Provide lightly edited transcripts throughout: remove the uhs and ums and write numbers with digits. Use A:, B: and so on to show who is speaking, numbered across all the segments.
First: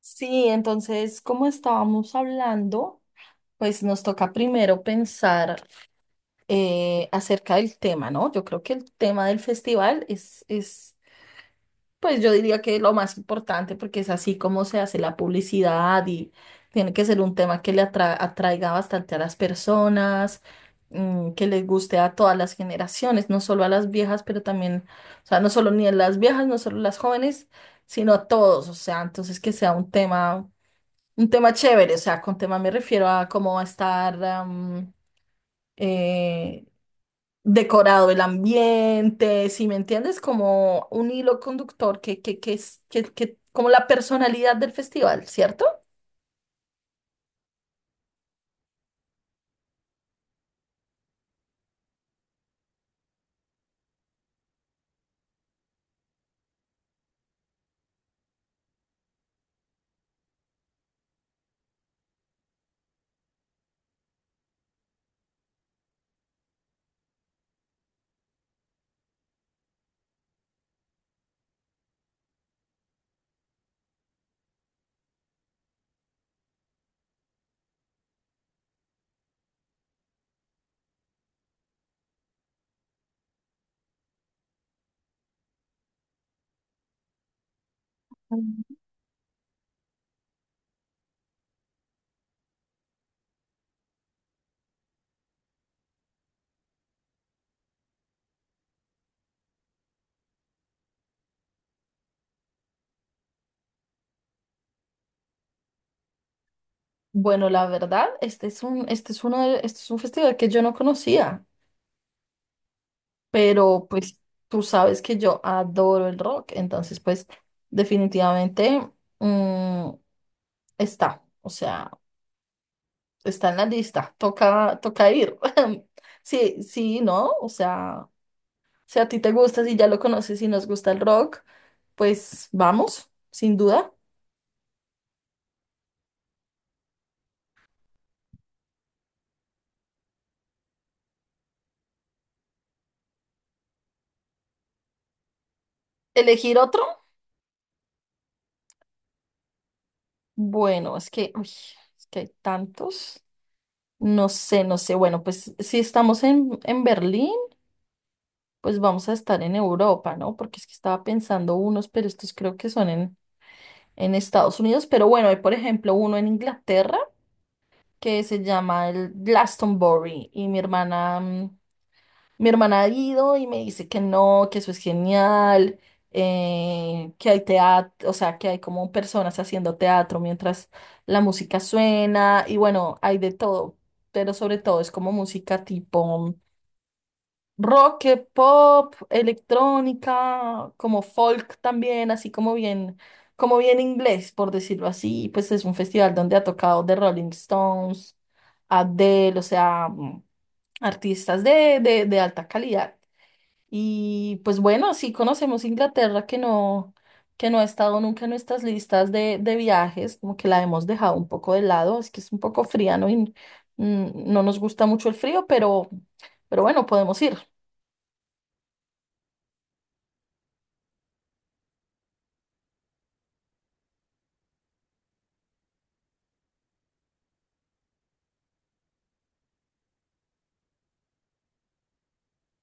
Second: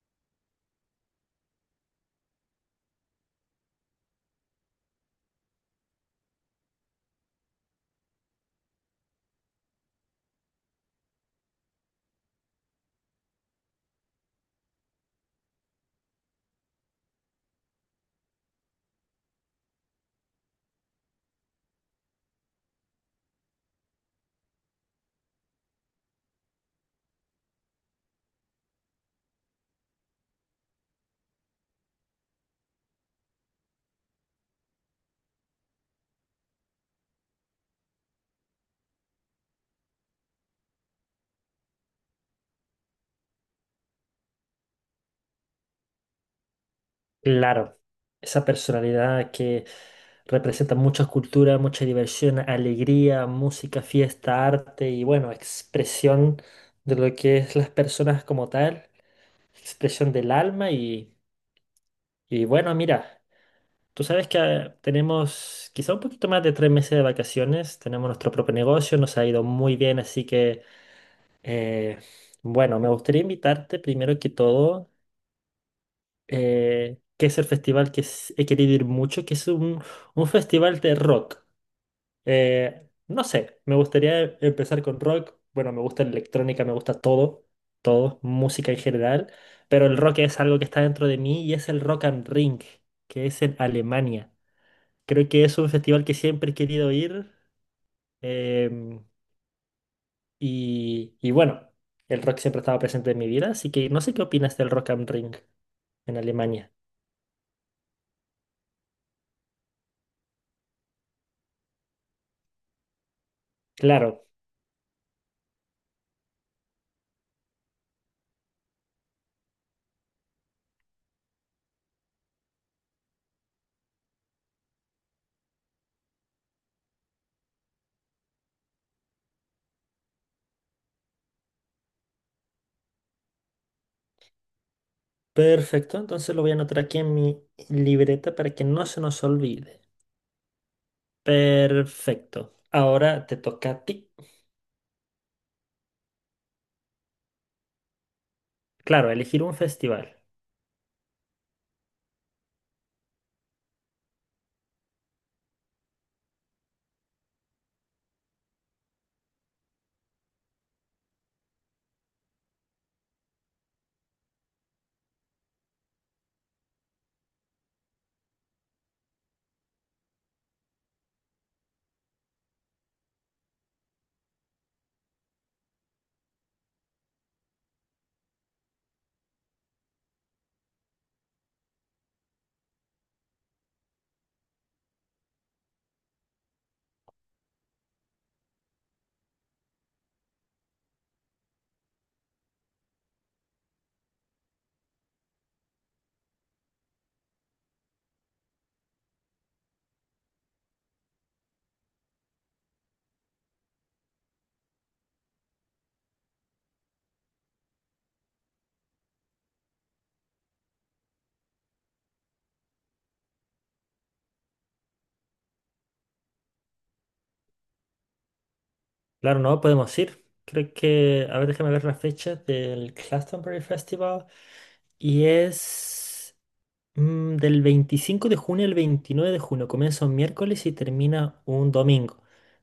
A: Sí, entonces, como estábamos hablando, pues nos toca primero pensar acerca del tema, ¿no? Yo creo que el tema del festival pues yo diría que lo más importante porque es así como se hace la publicidad y tiene que ser un tema que atraiga bastante a las personas, mm, que les guste a todas las generaciones, no solo a las viejas, pero también, o sea, no solo ni a las viejas, no solo a las jóvenes, sino a todos, o sea, entonces que sea un tema chévere, o sea, con tema me refiero a cómo va a estar eh, decorado el ambiente, si me entiendes, como un hilo conductor que es que- como la personalidad del festival, ¿cierto?
B: Claro, esa personalidad que representa muchas culturas, mucha diversión, alegría, música, fiesta, arte y bueno, expresión de lo que es las personas como tal, expresión del alma y bueno, mira, tú sabes que tenemos quizá un poquito más de 3 meses de vacaciones, tenemos nuestro propio negocio, nos ha ido muy bien, así que eh, bueno, me gustaría invitarte primero que todo que es el festival que he querido ir mucho, que es un festival de rock. No sé, me gustaría empezar con rock. Bueno, me gusta la electrónica, me gusta todo, música en general, pero el rock es algo que está dentro de mí y es el Rock am Ring, que es en Alemania. Creo que es un festival que siempre he querido ir em, y bueno, el rock siempre estaba presente en mi vida, así que no sé qué opinas del Rock am Ring en Alemania.
A: Bueno, la verdad, este es un, este es uno de- este es un festival que yo no conocía, pero pues
B: Claro.
A: tú sabes que yo adoro el rock, entonces pues definitivamente, mm, está, o sea, está en la lista, toca, toca ir. Sí, sí, ¿no? O sea, si a ti te gusta, si ya lo conoces y nos gusta el rock, pues vamos, sin duda.
B: Perfecto, entonces lo voy a anotar aquí en mi libreta para que no se nos olvide. Perfecto. Ahora te toca a ti.
A: ¿Elegir otro?
B: Claro, elegir un festival.
A: Bueno, es que, uy, es que hay tantos. No sé, no sé. Bueno, pues si estamos en Berlín, pues vamos a estar en Europa, ¿no? Porque es que estaba pensando unos, pero estos creo que son en Estados Unidos. Pero bueno, hay por ejemplo uno en Inglaterra que se llama el Glastonbury y mi hermana ha ido y me dice que no, que eso es genial, que hay teatro, o sea, que hay como personas haciendo teatro mientras la música suena y bueno, hay de todo, pero sobre todo es como música tipo mm, rock, pop, electrónica, como folk también, así como bien inglés, por decirlo así. Pues es un festival donde ha tocado The Rolling Stones, Adele, o sea, mm, artistas de alta calidad. Y pues bueno, sí conocemos Inglaterra, que no ha estado nunca en nuestras listas de viajes, como que la hemos dejado un poco de lado, es que es un poco fría, ¿no? Y mm, no nos gusta mucho el frío, pero bueno, podemos ir.
B: Claro, no podemos ir. Creo que, a ver, déjame ver la fecha del Glastonbury Festival. Y es del 25 de junio al 29 de junio. Comienza un miércoles y termina un domingo.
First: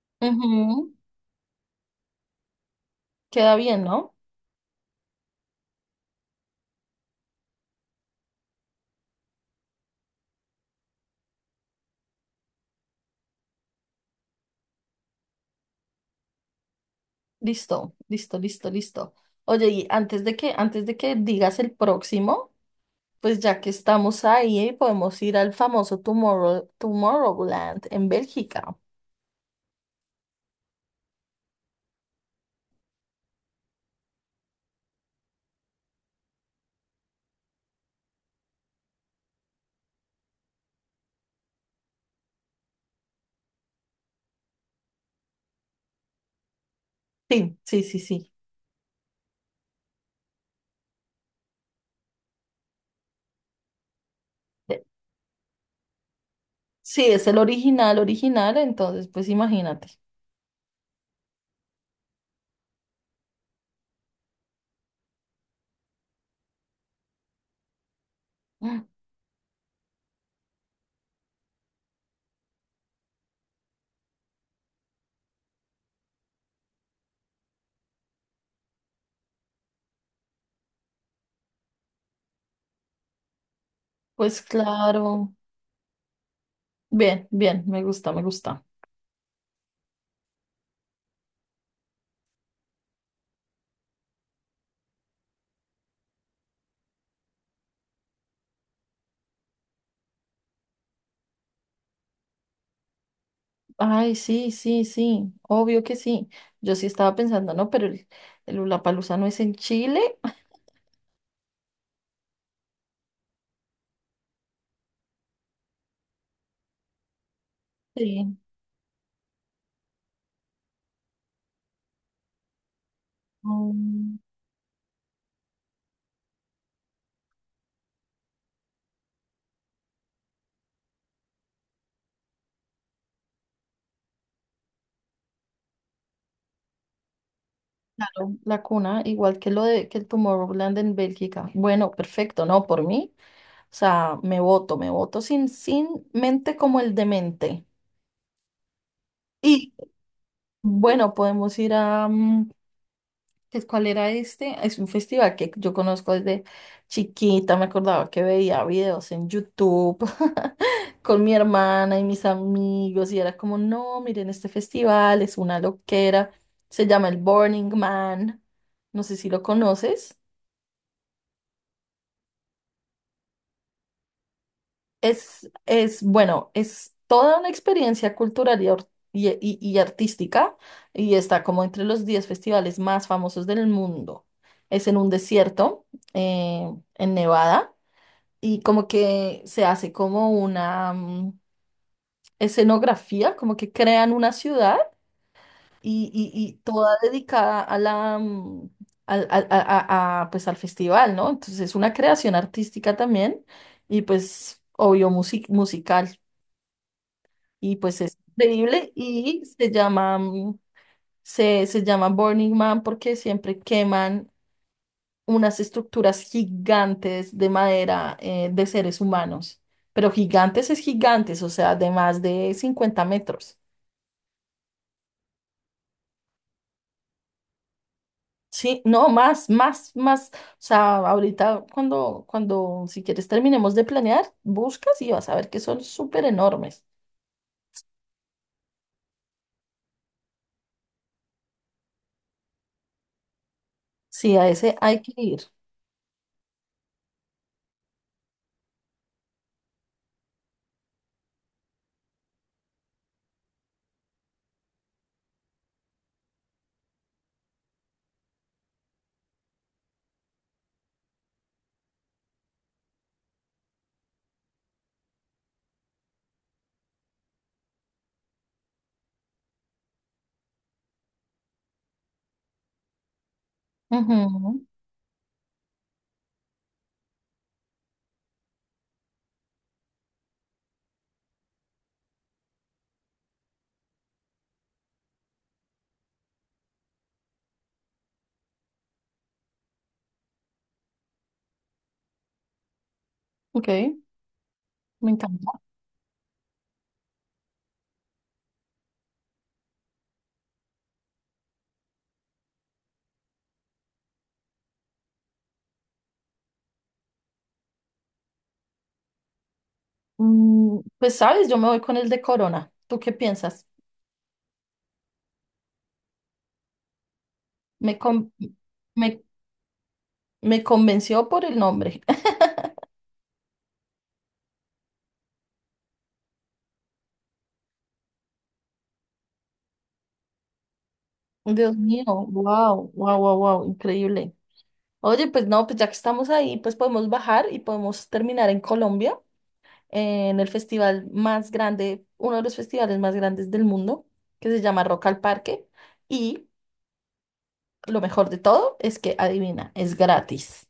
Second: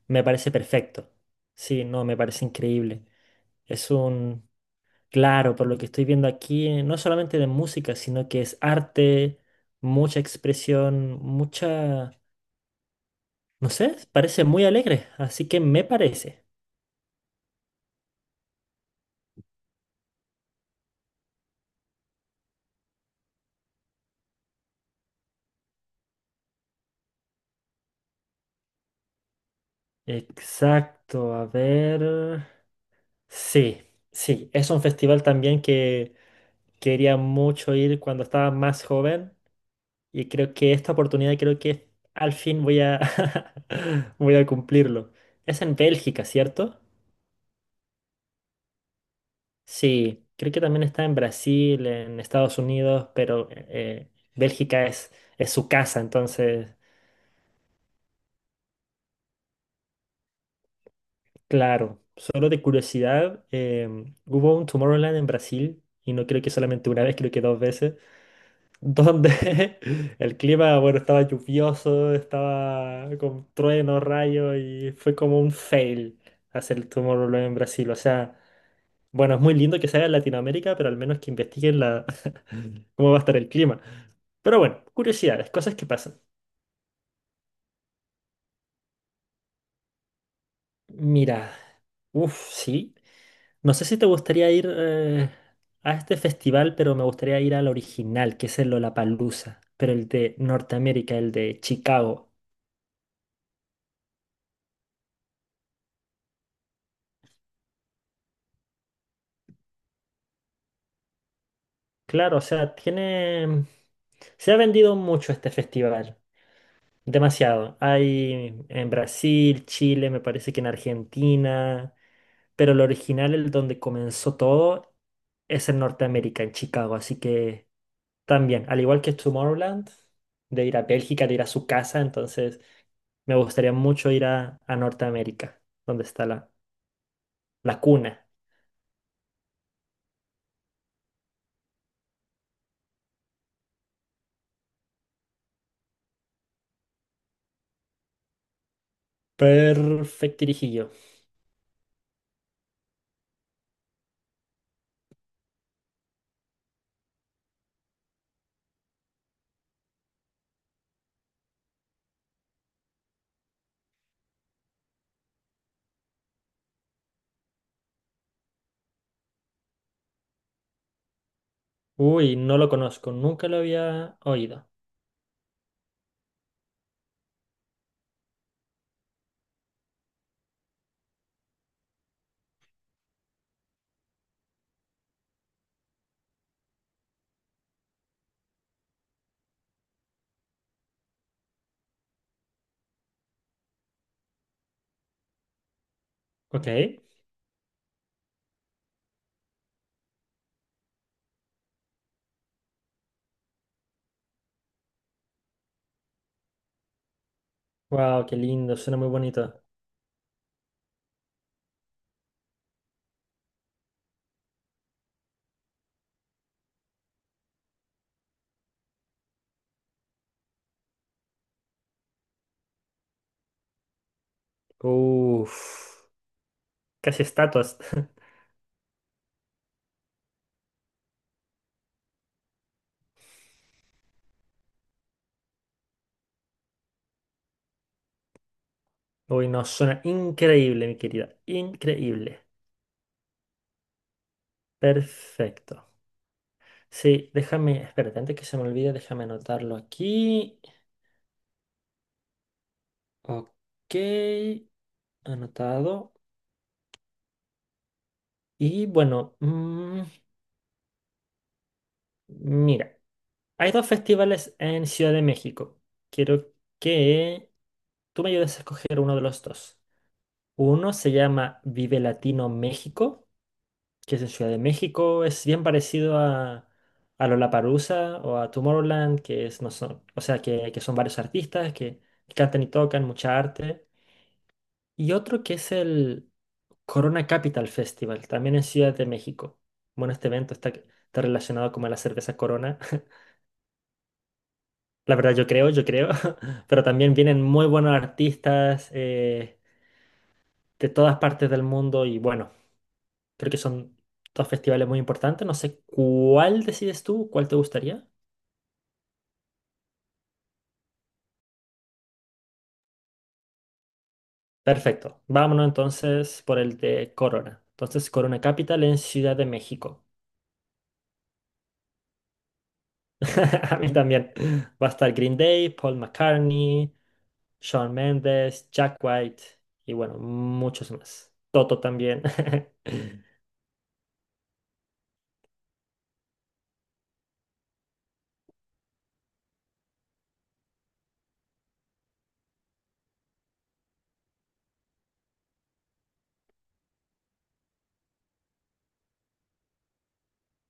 B: Me parece
A: Ujú.
B: perfecto. Sí, no, me parece increíble.
A: Queda bien,
B: Es
A: ¿no?
B: un Claro, por lo que estoy viendo aquí, no solamente de música, sino que es arte, mucha expresión, mucha, no sé, parece muy alegre, así que me parece.
A: Listo, listo, listo, listo. Oye, antes de que digas el próximo, pues ya que estamos ahí, podemos ir al famoso Tomorrowland en Bélgica.
B: Exacto, a ver. Sí, sí, es un festival también que quería mucho ir cuando estaba más joven y creo que esta oportunidad creo que al fin voy a voy a cumplirlo. Es en Bélgica, ¿cierto?
A: Sí, sí, sí, sí.
B: Sí, creo que también está en Brasil, en Estados Unidos, pero
A: Eh,
B: Bélgica es su casa, entonces,
A: Sí, es el original, original, entonces, pues imagínate.
B: claro, solo de curiosidad, hubo un Tomorrowland en Brasil, y no creo que solamente una vez, creo que dos veces,
A: Mm,
B: donde el clima, bueno, estaba lluvioso, estaba con truenos, rayos, y fue como un fail hacer el Tomorrowland en Brasil. O sea, bueno, es muy lindo que se haga en Latinoamérica, pero al menos que investiguen cómo va a estar el clima.
A: Pues
B: Pero bueno,
A: claro.
B: curiosidades, cosas que pasan.
A: Bien, bien, me gusta, me gusta.
B: Mira, uff, sí. No sé si te gustaría ir a este festival, pero me gustaría ir al original, que es el Lollapalooza, pero el de Norteamérica, el de Chicago.
A: Ay, sí, sí, sí, obvio que sí. Yo sí estaba pensando, no, pero el Lollapalooza no es en Chile.
B: Claro, o sea, tiene... Se ha vendido mucho este festival. Demasiado.
A: Sí.
B: Hay en Brasil, Chile, me parece que en Argentina, pero el original, el donde
A: Mm,
B: comenzó todo, es en Norteamérica, en Chicago. Así que también, al igual que Tomorrowland, de ir a Bélgica, de ir a su casa, entonces me gustaría mucho ir a Norteamérica, donde está la, la cuna.
A: claro, la cuna, igual que lo de que el Tomorrowland en Bélgica. Bueno, perfecto, no, por mí. O sea, me voto sin mente como el demente. Y
B: Perfectirijillo.
A: bueno, podemos ir a, mm, cuál era este? Es un festival que yo conozco desde chiquita, me acordaba que veía videos en YouTube con mi hermana y mis amigos y era como, no, miren, este festival es una loquera, se llama el Burning Man, no sé si lo conoces.
B: Uy, no lo conozco, nunca lo había oído.
A: Es, bueno, es toda una experiencia cultural y artística y está como entre los 10 festivales más famosos del mundo. Es en un desierto, eh, en Nevada, y como que se hace como una mm, escenografía, como que crean una ciudad
B: Ok.
A: toda dedicada a la, mm, al, al- a, pues, al festival, ¿no? Entonces es una creación artística también y pues obvio musical. Y pues es
B: Wow, qué lindo,
A: increíble
B: suena muy
A: y
B: bonito.
A: se llama, mm, se llama Burning Man porque siempre queman unas estructuras gigantes de madera, de seres humanos. Pero gigantes es gigantes, o sea, de más de 50 metros.
B: Uff. Casi estatuas.
A: Sí, no, más, más, más. O sea, ahorita cuando, si quieres terminemos de planear, buscas y vas a ver que son súper enormes.
B: Uy, no, suena increíble, mi querida. Increíble.
A: Sí, a ese hay que ir.
B: Perfecto. Sí, déjame, espérate, antes que se me olvide, déjame anotarlo aquí. Ok, anotado. Y bueno, mira, hay dos festivales en Ciudad de México. Quiero que tú me ayudes a escoger uno de los dos. Uno se llama Vive Latino México que es en Ciudad de
A: Ujú.
B: México, es bien parecido a Lollapalooza o a Tomorrowland, que es, no son, o sea, que son varios artistas que, cantan y tocan mucha arte. Y otro que es el Corona Capital Festival, también en Ciudad de México. Bueno, este evento está relacionado como a la cerveza Corona.
A: Ok, me
B: La verdad, yo
A: encanta.
B: creo, yo creo. Pero también vienen muy buenos artistas de todas partes del mundo y bueno, creo que son dos festivales muy importantes. No sé cuál decides tú, cuál te gustaría.
A: Mm, Pues sabes, yo me voy con el de Corona. ¿Tú qué piensas?
B: Perfecto. Vámonos entonces por el de Corona.
A: Me,
B: Entonces,
A: con-
B: Corona Capital en
A: me,
B: Ciudad de México.
A: me convenció por el nombre.
B: A mí también. Va a estar Green Day, Paul McCartney, Shawn Mendes, Jack White y bueno, muchos más.
A: Dios
B: Toto
A: mío,
B: también.
A: wow, wow, wow, wow, increíble. Oye, pues no, pues ya que estamos ahí, pues podemos bajar y podemos terminar en Colombia, en el festival más grande, uno de los festivales más grandes del mundo, que se llama Rock al Parque. Y lo mejor de todo es que, adivina, es gratis.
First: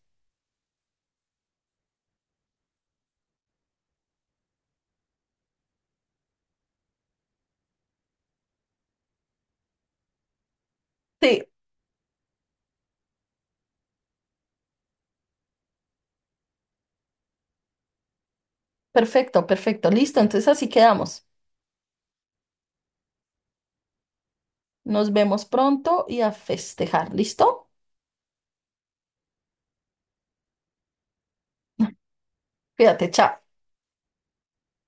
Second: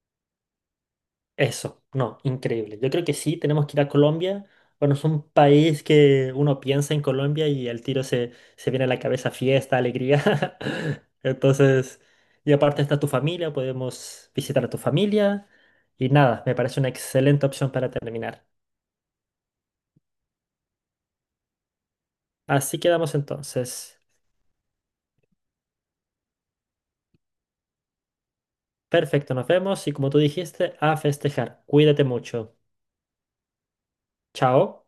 B: Eso, no, increíble. Yo creo que sí, tenemos que ir a Colombia. Bueno, es un país que uno piensa en Colombia y al tiro se viene a la cabeza fiesta, alegría.
A: Sí,
B: Entonces, y aparte está tu familia, podemos visitar a tu familia. Y nada, me parece una excelente opción para terminar.
A: perfecto, perfecto, listo. Entonces así quedamos.
B: Así quedamos entonces.
A: Nos vemos pronto y a festejar. ¿Listo?
B: Perfecto, nos vemos y como tú dijiste, a festejar. Cuídate mucho.
A: Cuídate, chao.
B: Chao.